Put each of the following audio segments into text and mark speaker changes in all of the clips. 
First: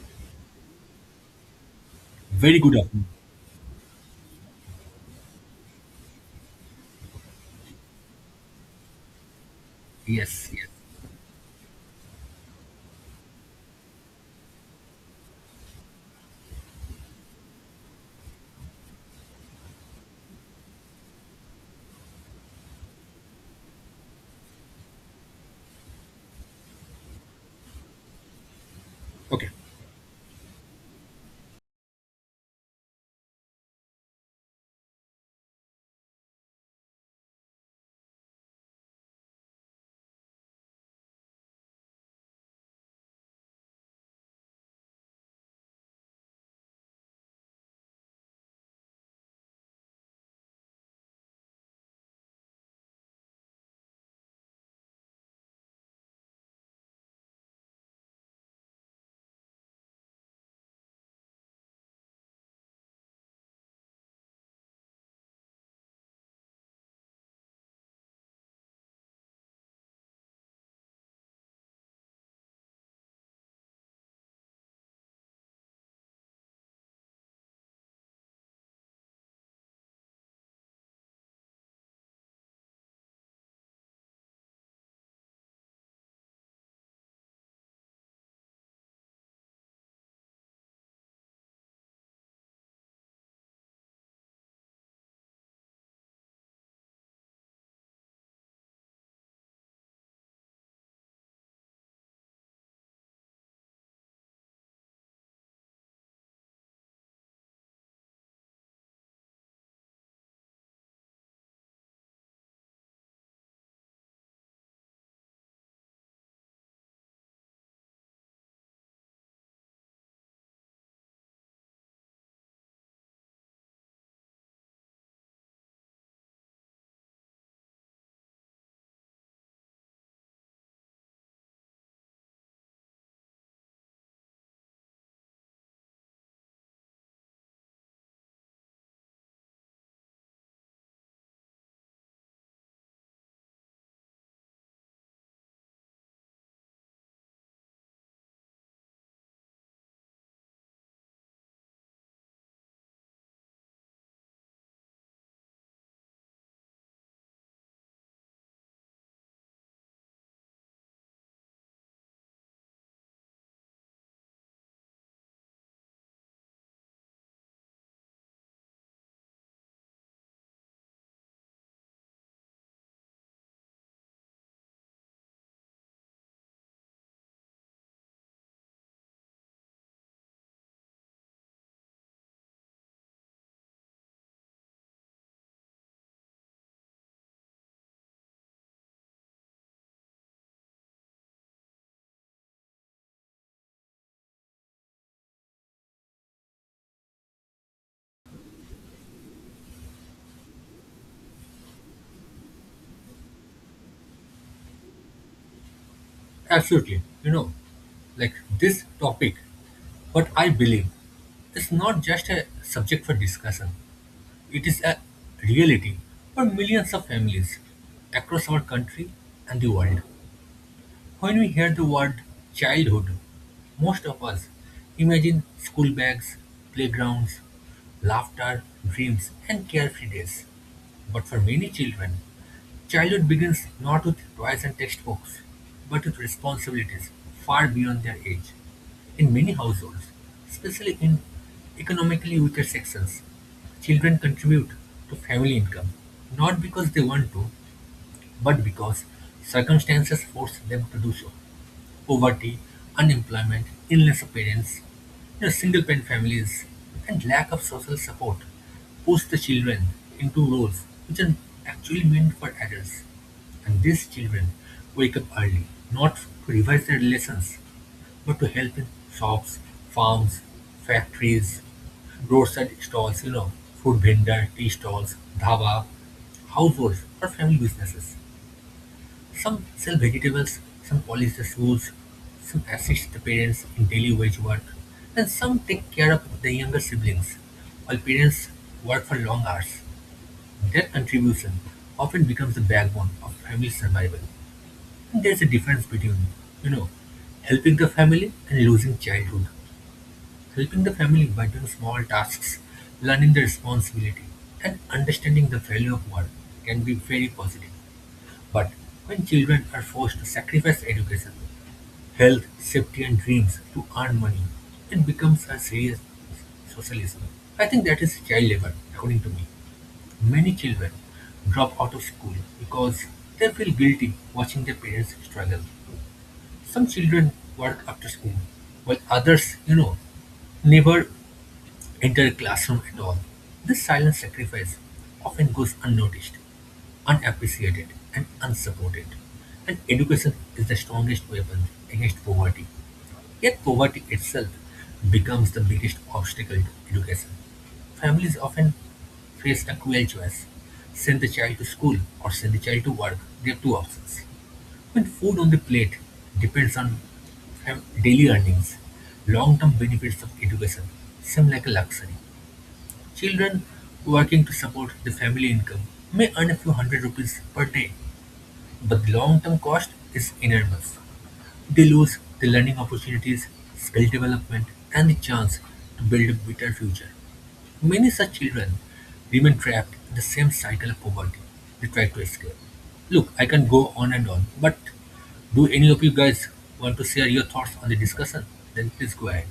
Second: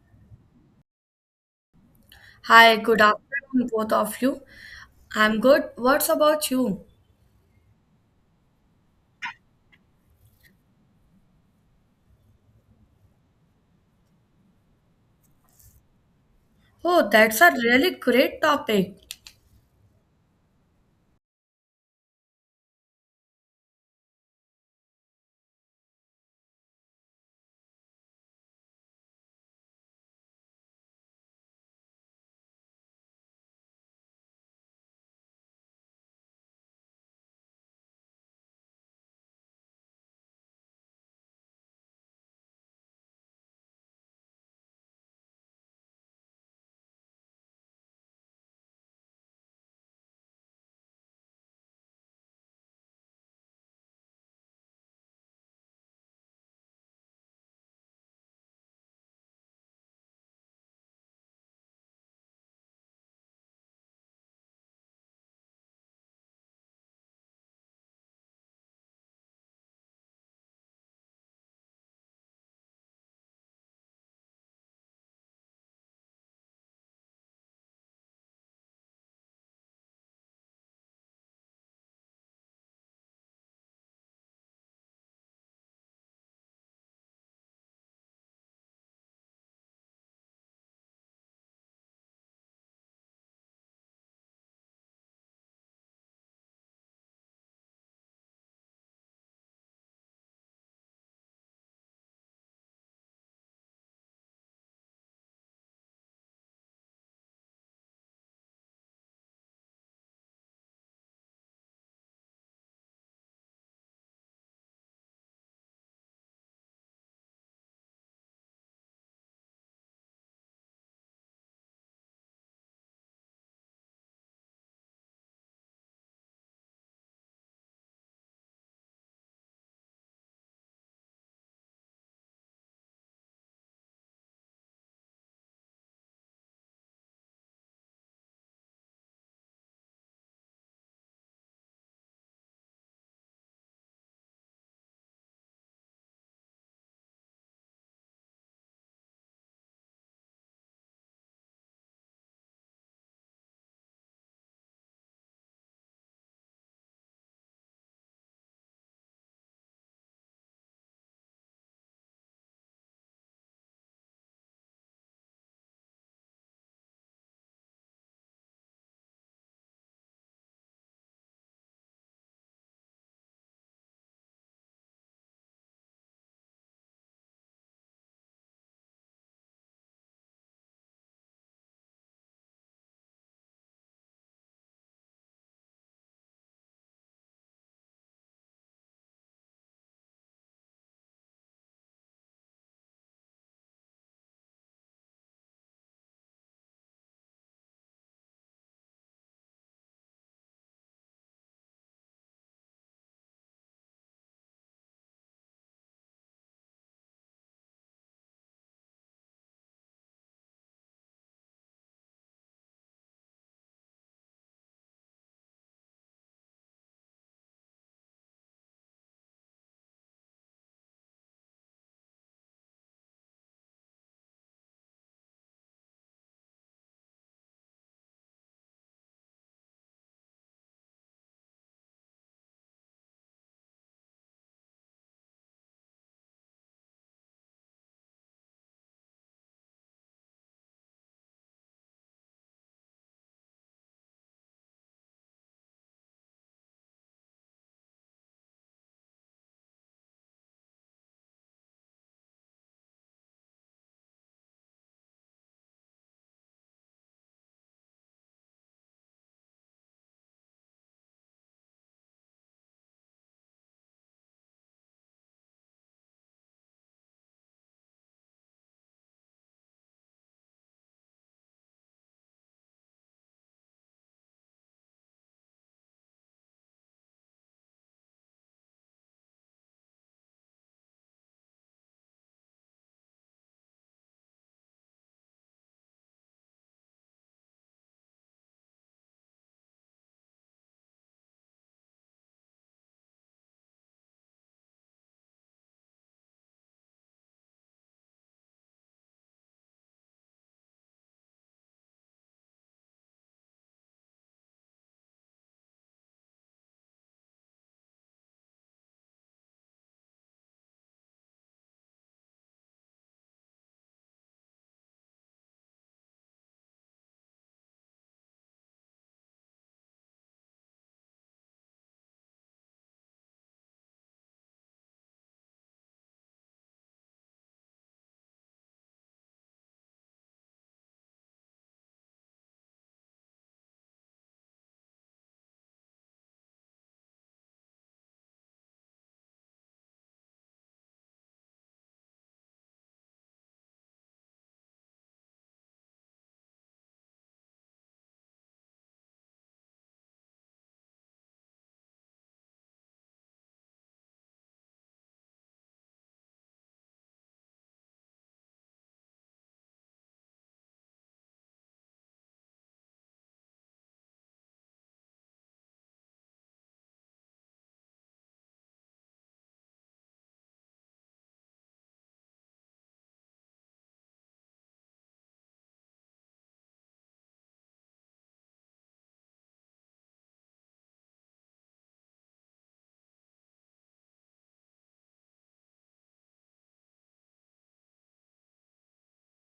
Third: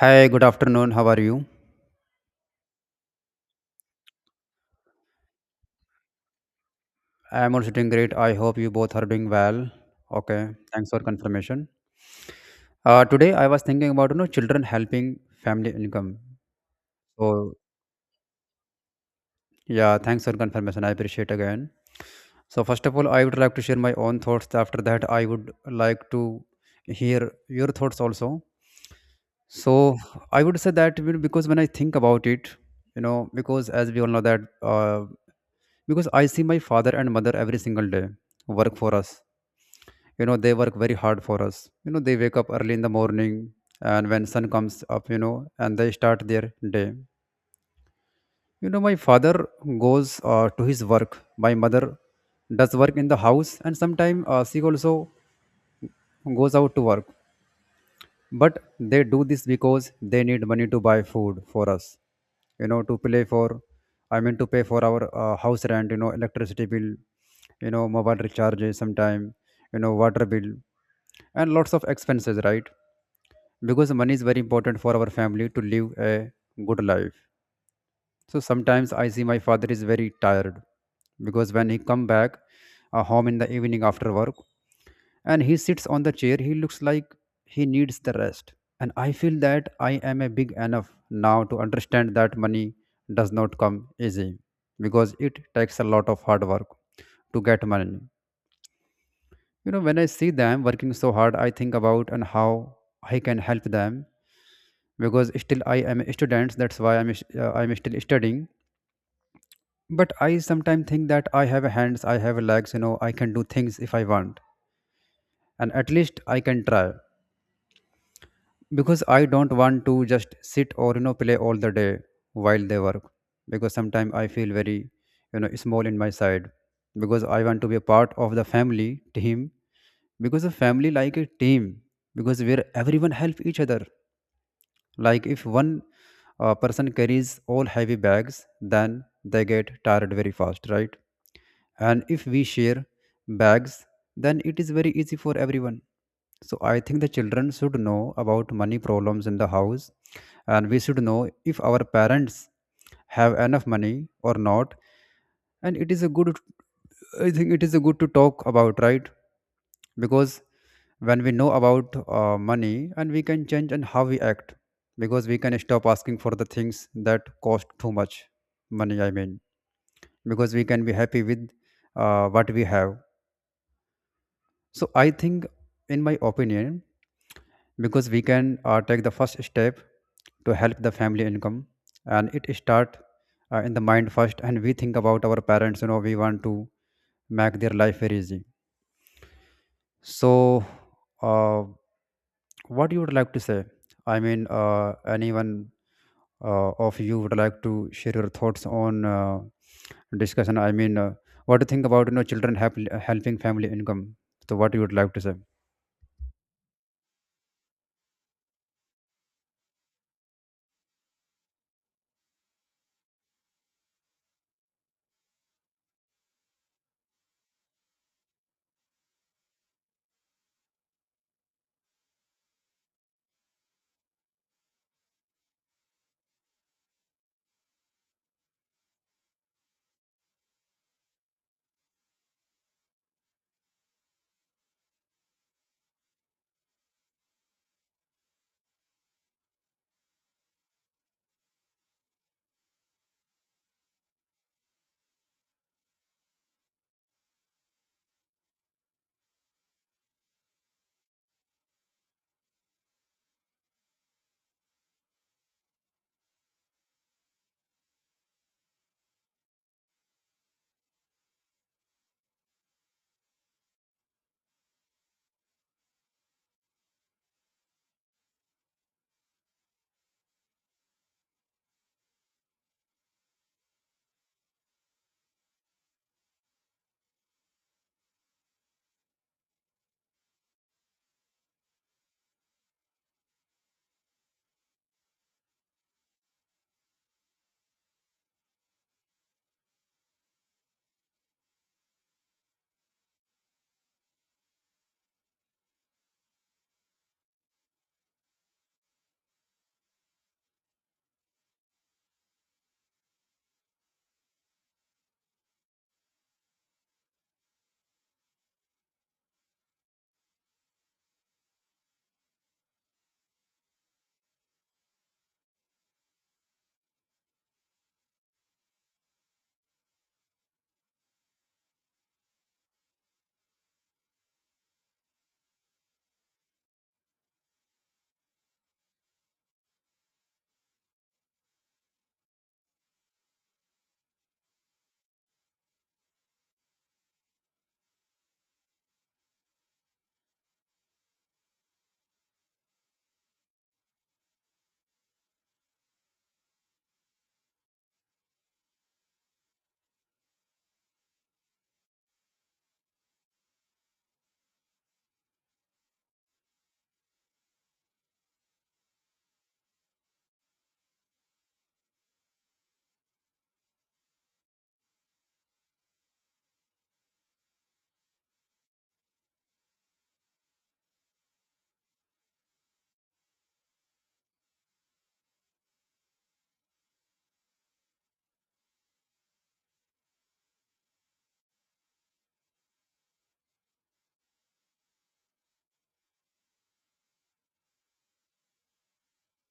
Speaker 1: Hi, good afternoon. How are you?
Speaker 2: Very good
Speaker 3: Hi,
Speaker 2: of
Speaker 3: good
Speaker 2: you.
Speaker 3: afternoon, both of you. I'm good. What's about you?
Speaker 1: I'm also doing great. I hope you both are doing well.
Speaker 2: Yes,
Speaker 1: Okay,
Speaker 2: yes.
Speaker 1: thanks for confirmation. Today I was thinking about children helping family income.
Speaker 3: Oh, that's a
Speaker 1: So
Speaker 3: really great topic.
Speaker 1: yeah, thanks for confirmation. I appreciate again. So first of all, I would like to share my own thoughts. After that, I would like to hear your thoughts also.
Speaker 2: Okay,
Speaker 1: So I would say that because when I think about it, because as we all know that because I see my father and mother every single day work for us. They work very hard for us. They wake up early in the morning, and when sun comes up, and they start their day. My father goes to his work. My mother does work in the house, and sometimes she also goes out to work. But they do this because they need money to buy food for us, to play for, I mean to pay for our house rent, electricity bill, mobile recharges sometime, water bill, and lots of expenses, right? Because money is very important for our family to live a good life. So sometimes I see my father is very tired, because when he come back home in the evening after work and he sits on the chair, he looks like he needs the rest. And I feel that I am a big enough now to understand that money does not come easy, because it takes a lot of hard work to get money. When I see them working so hard, I think about and how I can help them. Because still I am a student, that's why I'm still studying. But I sometimes think that I have hands, I have legs, I can do things if I want, and at least I can try, because I don't want to just sit or play all the day while they work. Because sometimes I feel very, small in my side, because I want to be a part of the family team, because a family like a team, because where everyone help each other, like if one person carries all heavy bags, then they get tired very fast, right? And if we share bags, then it is very easy for everyone. So I think the children should know about money problems in the house, and we should know if our parents have enough money or not. And it is a good, I think it is a good to talk about, right? Because when we know about money, and we can change and how we act, because we can stop asking for the things that cost too much money, I mean, because we can be happy with what we have. So I think, in my opinion, because we can take the first step to help the family income, and it start in the mind first, and we think about our parents, we want to make their life very easy. So, uh, what you would like to say? I mean, anyone of you would like to share your thoughts on discussion? I mean, what do you think about children help, helping family income? So, what you would like to say?
Speaker 2: absolutely. You know, like this topic, what I believe is not just a subject for discussion, it is a reality for millions of families across our country and the world. When we hear the word childhood, most of us imagine school bags, playgrounds, laughter, dreams, and carefree days. But for many children, childhood begins not with toys and textbooks, but with responsibilities far beyond their age. In many households, especially in economically weaker sections, children contribute to family income not because they want to, but because circumstances force them to do so poverty, unemployment, illness appearance, you know, single parent families, and lack of social support push the children into roles which are actually meant for adults. And these children wake up early, not to revise their lessons, but to help in shops, farms, factories, roadside stalls, you know, food vendor, tea stalls, dhaba, households, or family businesses. Some sell vegetables, some polish the shoes, some assist the parents in daily wage work, and some take care of the younger siblings. While parents work for long hours, their contribution often becomes the backbone of family survival. And there's a difference between, you know, helping the family and losing childhood. Helping the family by doing small tasks, learning the responsibility, and understanding the value of work can be very positive. But when children are forced to sacrifice education, health, safety, and dreams to earn money, it becomes a serious social issue. I think that is child labor, according to me. Many children drop out of school because they feel guilty watching their parents struggle. Some children work after school, while others, you know, never enter a classroom at all. This silent sacrifice often goes unnoticed, unappreciated, and unsupported. And education is the strongest weapon against poverty. Yet poverty itself becomes the biggest obstacle to education. Families often face a cruel choice. Send the child to school or send the child to work. They have two options. When food on the plate depends on daily earnings, long-term benefits of education seem like a luxury. Children working to support the family income may earn a few hundred rupees per day, but the long term cost is enormous. They lose the learning opportunities, skill development, and the chance to build a better future. Many such children remain trapped in the same cycle of poverty they try to escape. Look, I can go on and on, but do any of you guys want to share your thoughts on the discussion? Then please go ahead.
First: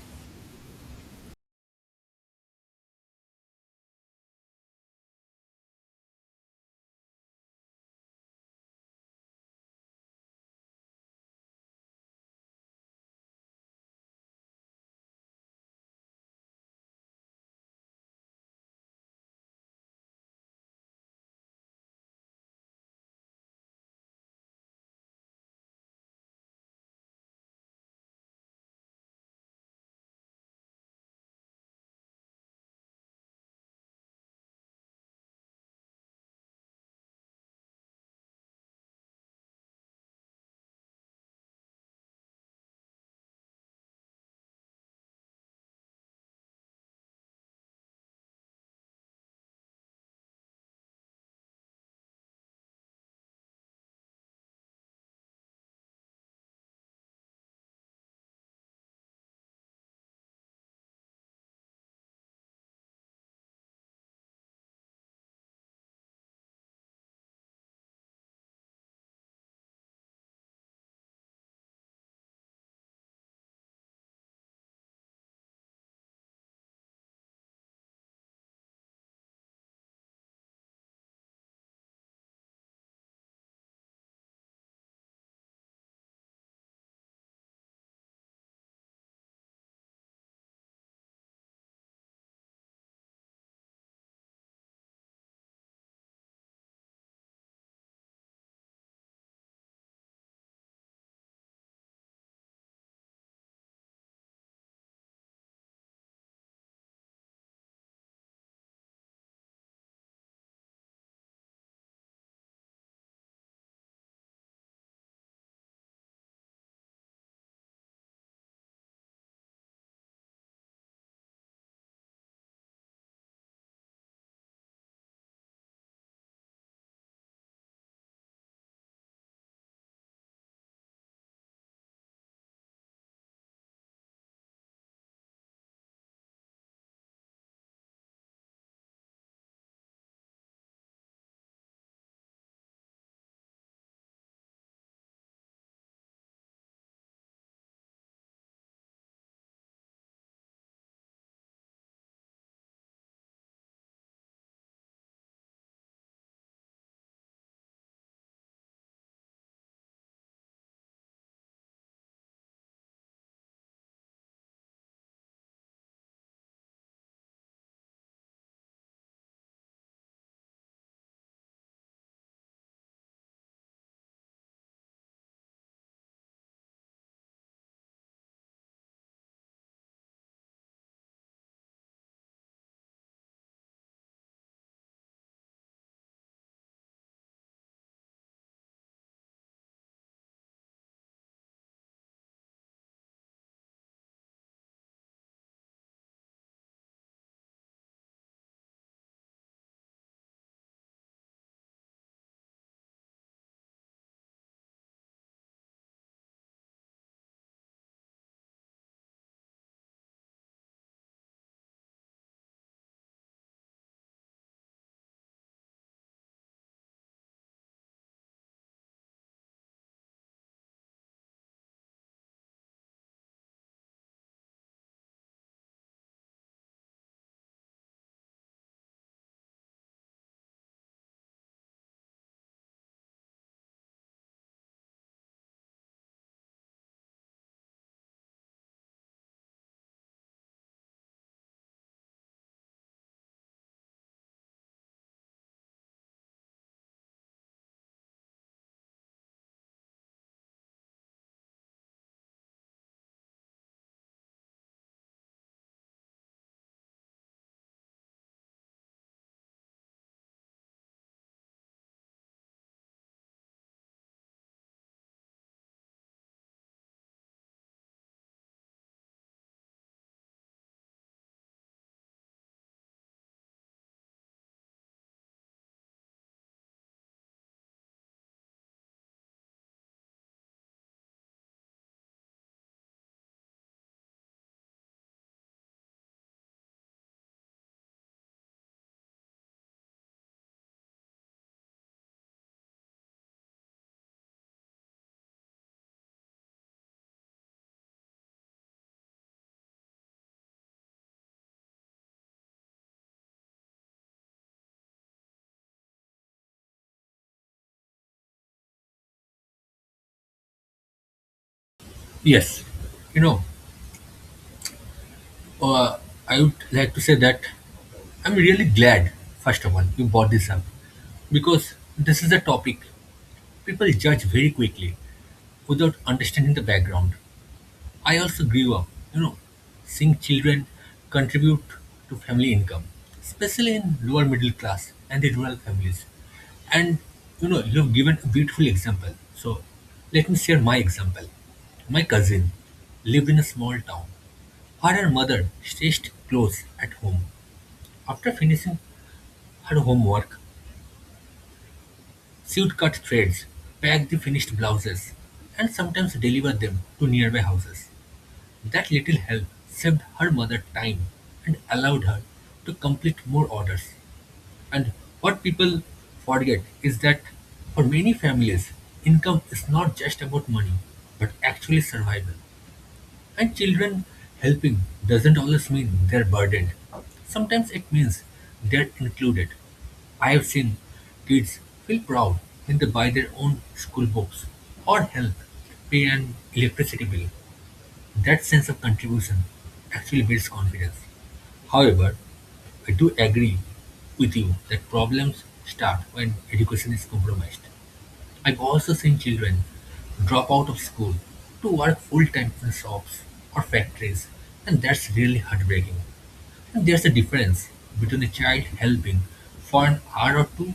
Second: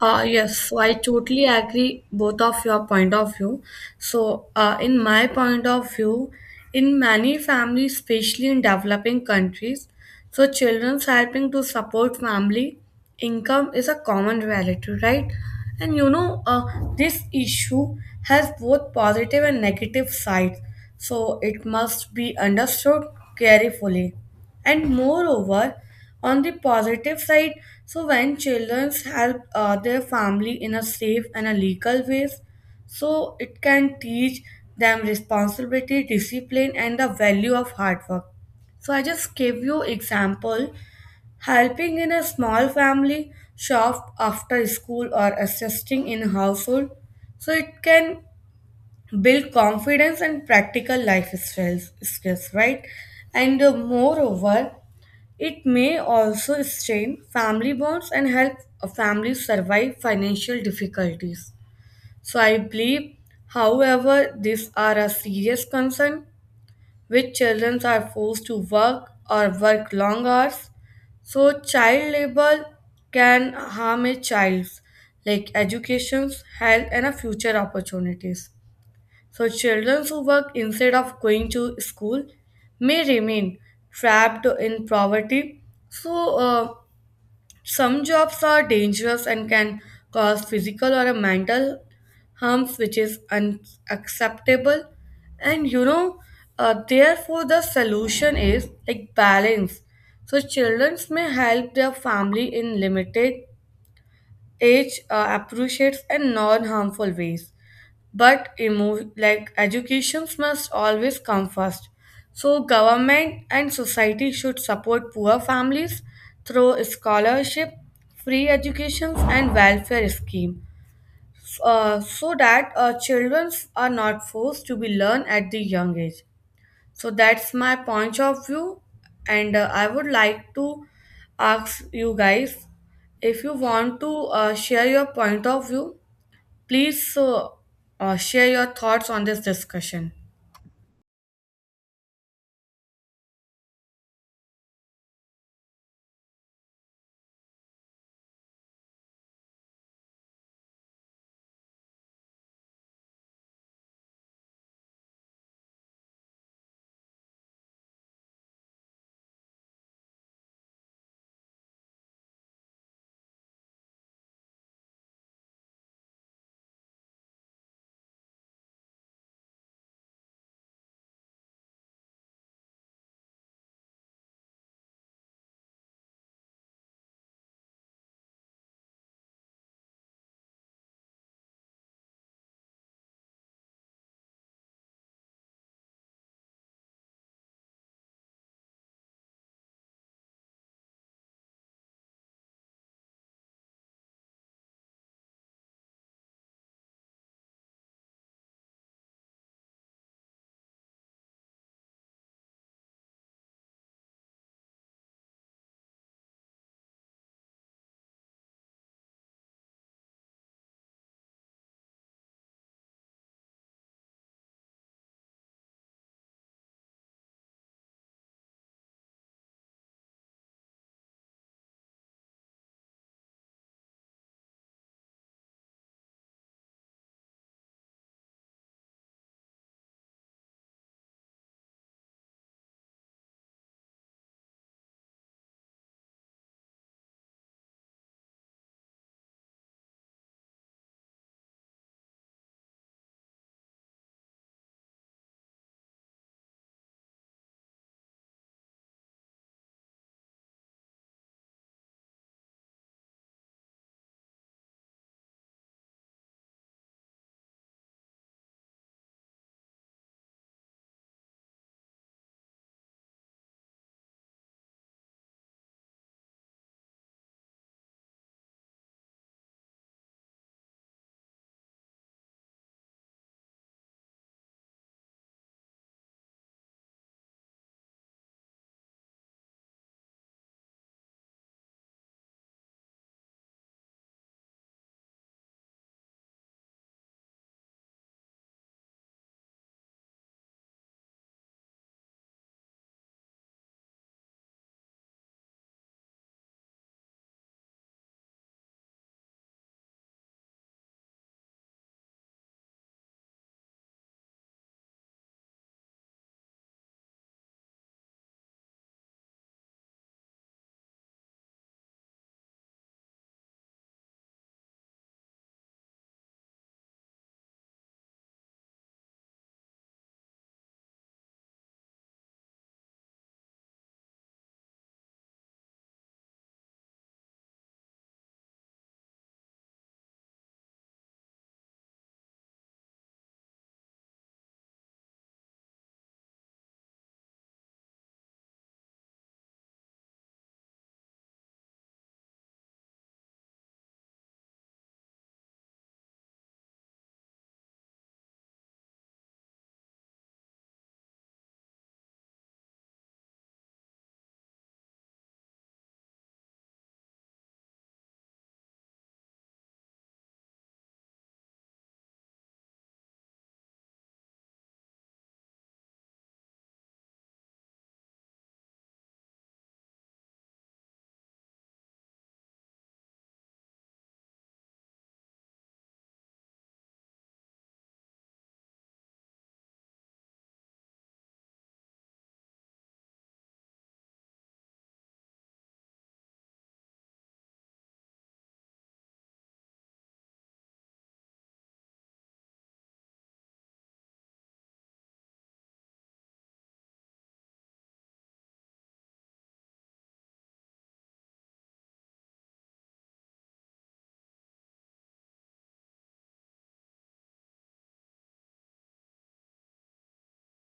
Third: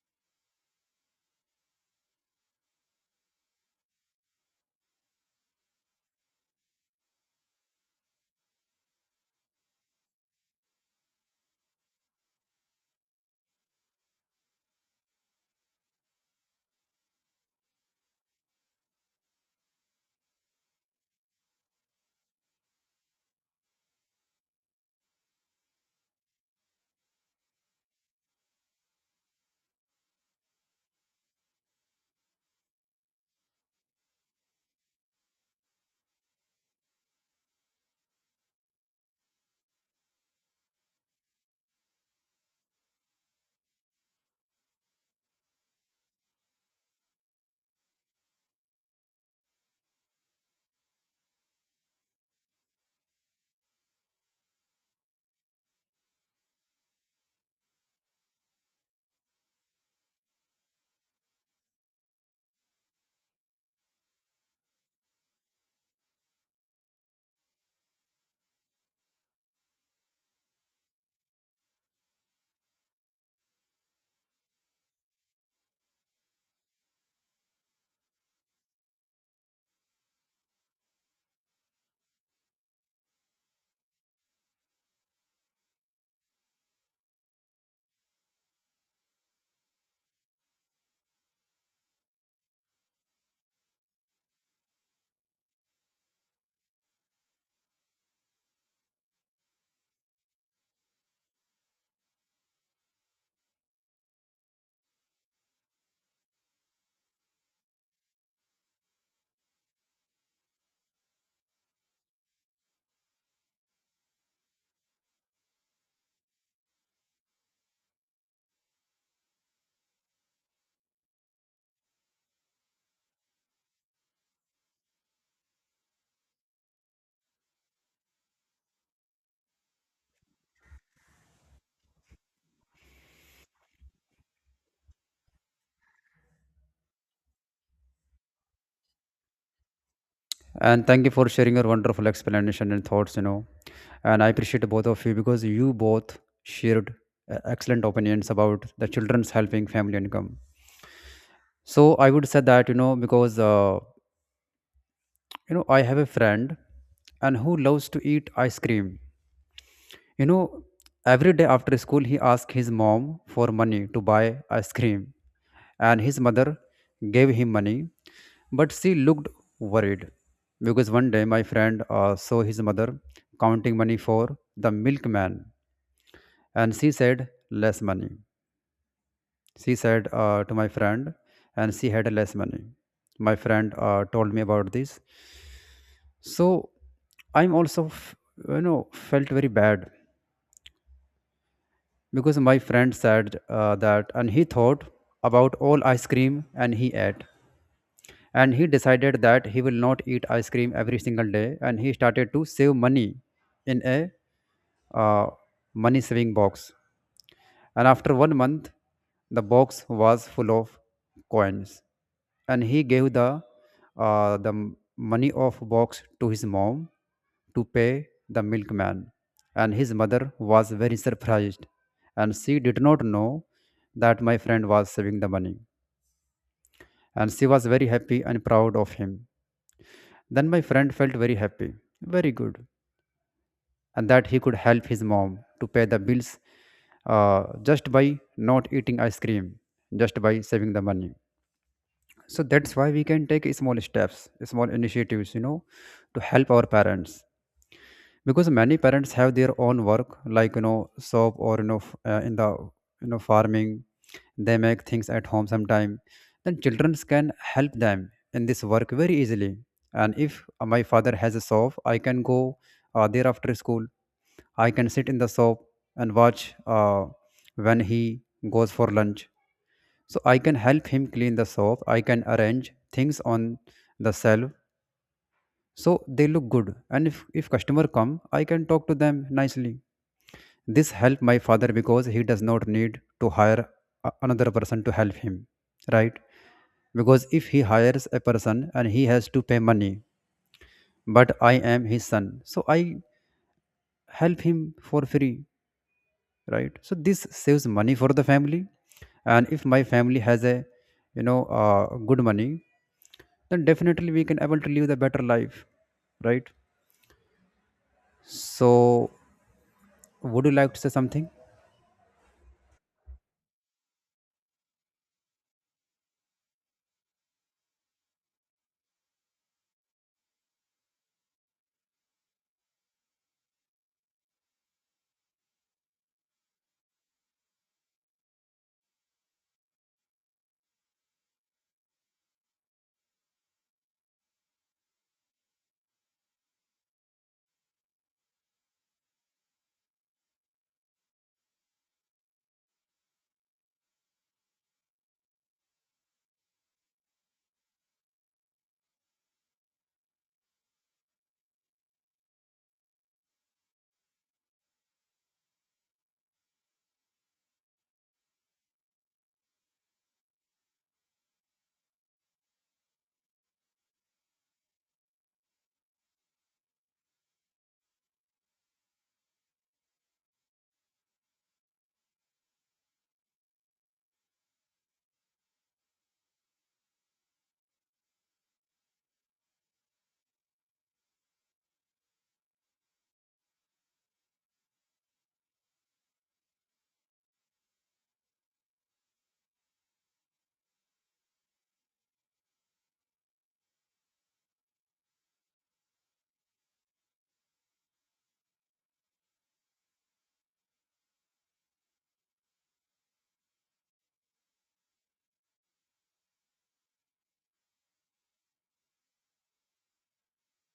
Speaker 3: Yes, I totally agree both of your point of view. In my point of view, in many families, especially in developing countries, so children's helping to support family income is a common reality, right? And you know, uh, this issue has both positive and negative sides, so it must be understood carefully. And moreover, on the positive side, so when children help their family in a safe and a legal ways, so it can teach them responsibility, discipline, and the value of hard work. So I just gave you example: helping in a small family shop after school or assisting in household, so it can build confidence and practical life skills, right? And moreover, it may also strain family bonds and help a family survive financial difficulties. So I believe, however, these are a serious concern which children are forced to work or work long hours. So child labor can harm a child's like educations, health, and a future opportunities. So children who work instead of going to school may remain trapped in poverty. So some jobs are dangerous and can cause physical or a mental harms, which is unacceptable. And therefore, the solution is like balance. So children may help their family in limited age, appreciates, and non harmful ways, but like educations must always come first. So government and society should support poor families through scholarship, free educations, and welfare scheme, so that children are not forced to be learned at the young age. So that's my point of view, and I would like to ask you guys if you want to share your point of view. Please, share your thoughts on this discussion.
Speaker 1: And thank you for sharing your wonderful explanation and thoughts. You know, and I appreciate both of you because you both shared excellent opinions about the children's helping family income. So, I would say that you know because. I have a friend and who loves to eat ice cream. you know every day after school, he asked his mom for money to buy ice cream, and his mother gave him money, but she looked worried. Because one day my friend saw his mother counting money for the milkman, and she said less money. She said to my friend, and she had less money. My friend told me about this. So I'm also, felt very bad, because my friend said that, and he thought about all ice cream and he ate. And he decided that he will not eat ice cream every single day, and he started to save money in a uh, money saving box. And after one month, the box was full of coins, and he gave the money of box to his mom to pay the milkman. And his mother was very surprised, and she did not know that my friend was saving the money, and she was very happy and proud of him. Then my friend felt very happy, very good, and that he could help his mom to pay the bills, uh, just by not eating ice cream, just by saving the money. So that's why we can take small steps, small initiatives, to help our parents. Because many parents have their own work, like shop, or in the farming. They make things at home sometime, then children can help them in this work very easily. And if my father has a shop, I can go there after school. I can sit in the shop and watch when he goes for lunch. So I can help him clean the shop, I can arrange things on the shelf so they look good. And if customer come, I can talk to them nicely. This help my father because he does not need to hire another person to help him, right? Because if he hires a person and he has to pay money, but I am his son, so I help him for free, right? So this saves money for the family. And if my family has a you know uh, good money, then definitely we can able to live the better life, right? So would you like to say something?
Speaker 2: Yes, you know, Uh, I would like to say that I'm really glad, first of all, you brought this up because this is a topic people judge very quickly without understanding the background. I also grew up, you know, seeing children contribute to family income, especially in lower middle class and the rural families. And you know, you have given a beautiful example. So let me share my example. My cousin lived in a small town her and mother stitched clothes at home. After finishing her homework, she'd cut threads, pack the finished blouses, and sometimes deliver them to nearby houses. That little help saved her mother time and allowed her to complete more orders. And what people forget is that for many families, income is not just about money, but actually survival. And children helping doesn't always mean they're burdened. Sometimes it means they're included. I have seen kids feel proud when they buy their own school books or help pay an electricity bill. That sense of contribution actually builds confidence. However, I do agree with you that problems start when education is compromised. I've also seen children drop out of school to work full time in shops or factories, and that's really heartbreaking. And there's a difference between a child helping for an hour or two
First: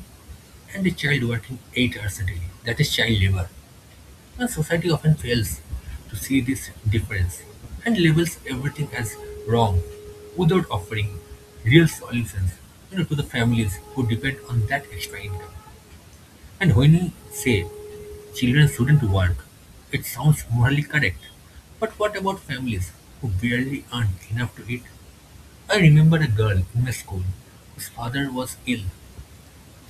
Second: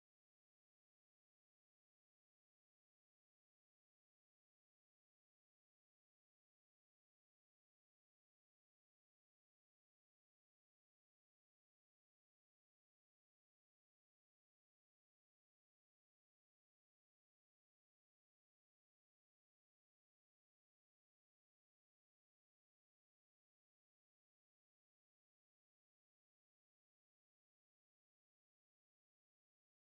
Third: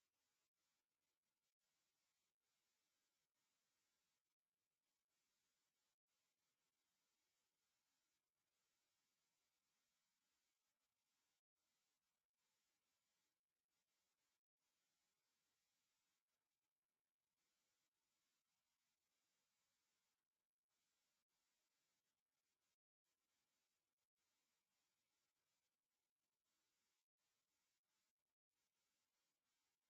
Speaker 2: and a child working 8 hours a day. That is child labor. And society often fails to see this difference and labels everything as wrong without offering real solutions, you know, to the families who depend on that extra income. And when we say children shouldn't work, it sounds morally correct. But what about families who barely earn enough to eat? I remember a girl in my school whose father was ill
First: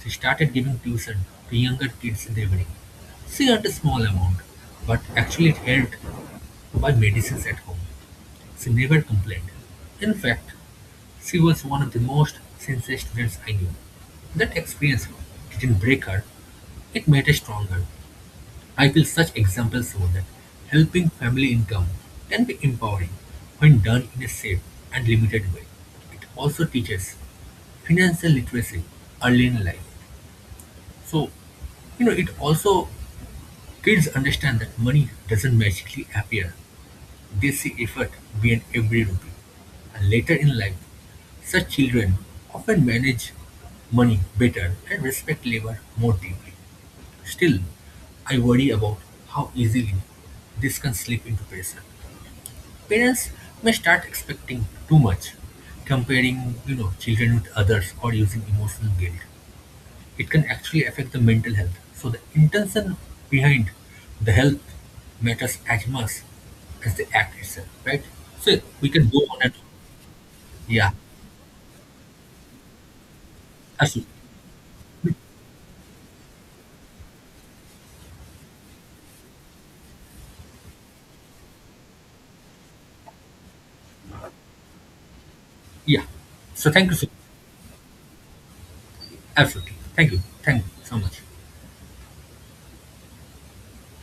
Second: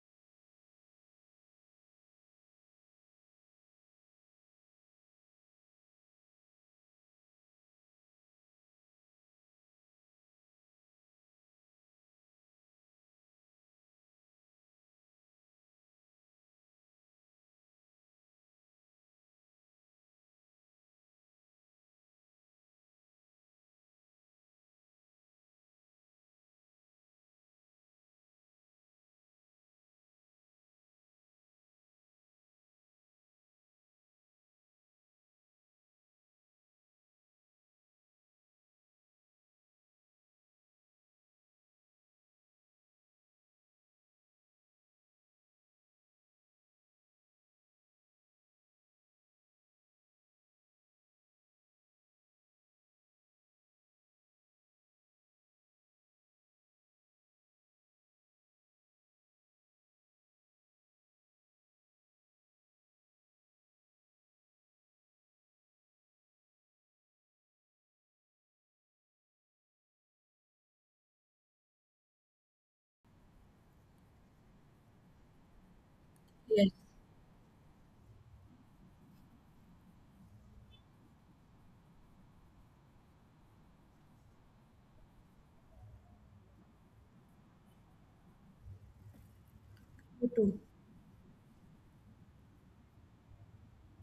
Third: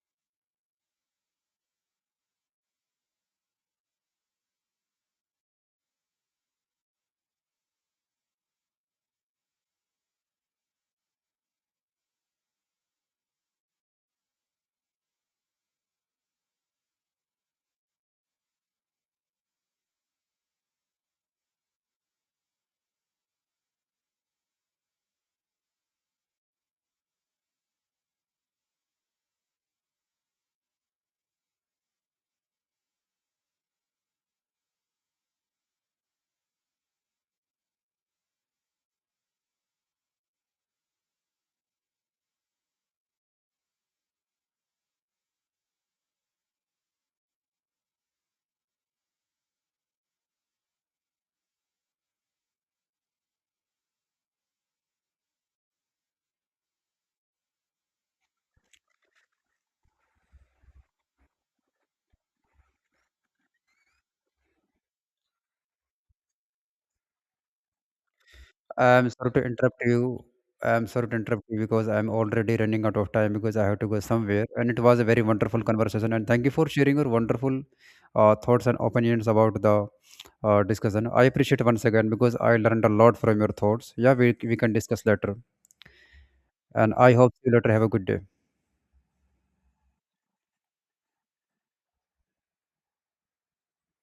Speaker 2: she started giving tuition to younger kids in the evening. She earned a small amount, but actually it helped buy medicines at home. She never complained. In fact, she was one of the most sincere students I knew. That experience didn't break her, it made her stronger. I feel such examples show that helping family income can be empowering when done in a safe and limited way. It also teaches financial literacy early in life. So, you know, it also kids understand that money doesn't magically appear. They see effort behind every rupee. And later in life, such children often manage money better and respect labor more deeply. Still, I worry about how easily this can slip into pressure. Parents may start expecting too much, comparing, you know, children with others or using emotional guilt. It can actually affect the mental health, so the intention behind the health matters as much as the act itself, right? So we
Speaker 1: I'm
Speaker 2: can go
Speaker 1: sorry to
Speaker 2: on and
Speaker 1: interrupt you. I'm
Speaker 2: yeah,
Speaker 1: sorry to interrupt you because I'm already running out of time, because I have to go
Speaker 2: absolutely,
Speaker 1: somewhere. And it was a very wonderful conversation, and thank you for
Speaker 3: Yes,
Speaker 1: sharing your wonderful thoughts and opinions about the discussion. I appreciate once again because I learned a lot from your thoughts. Yeah, we can discuss later.
Speaker 2: yeah. So thank
Speaker 1: And
Speaker 2: you so
Speaker 1: I hope you later have a good day.
Speaker 2: absolutely,
Speaker 3: you
Speaker 2: thank
Speaker 3: too.
Speaker 2: you so much.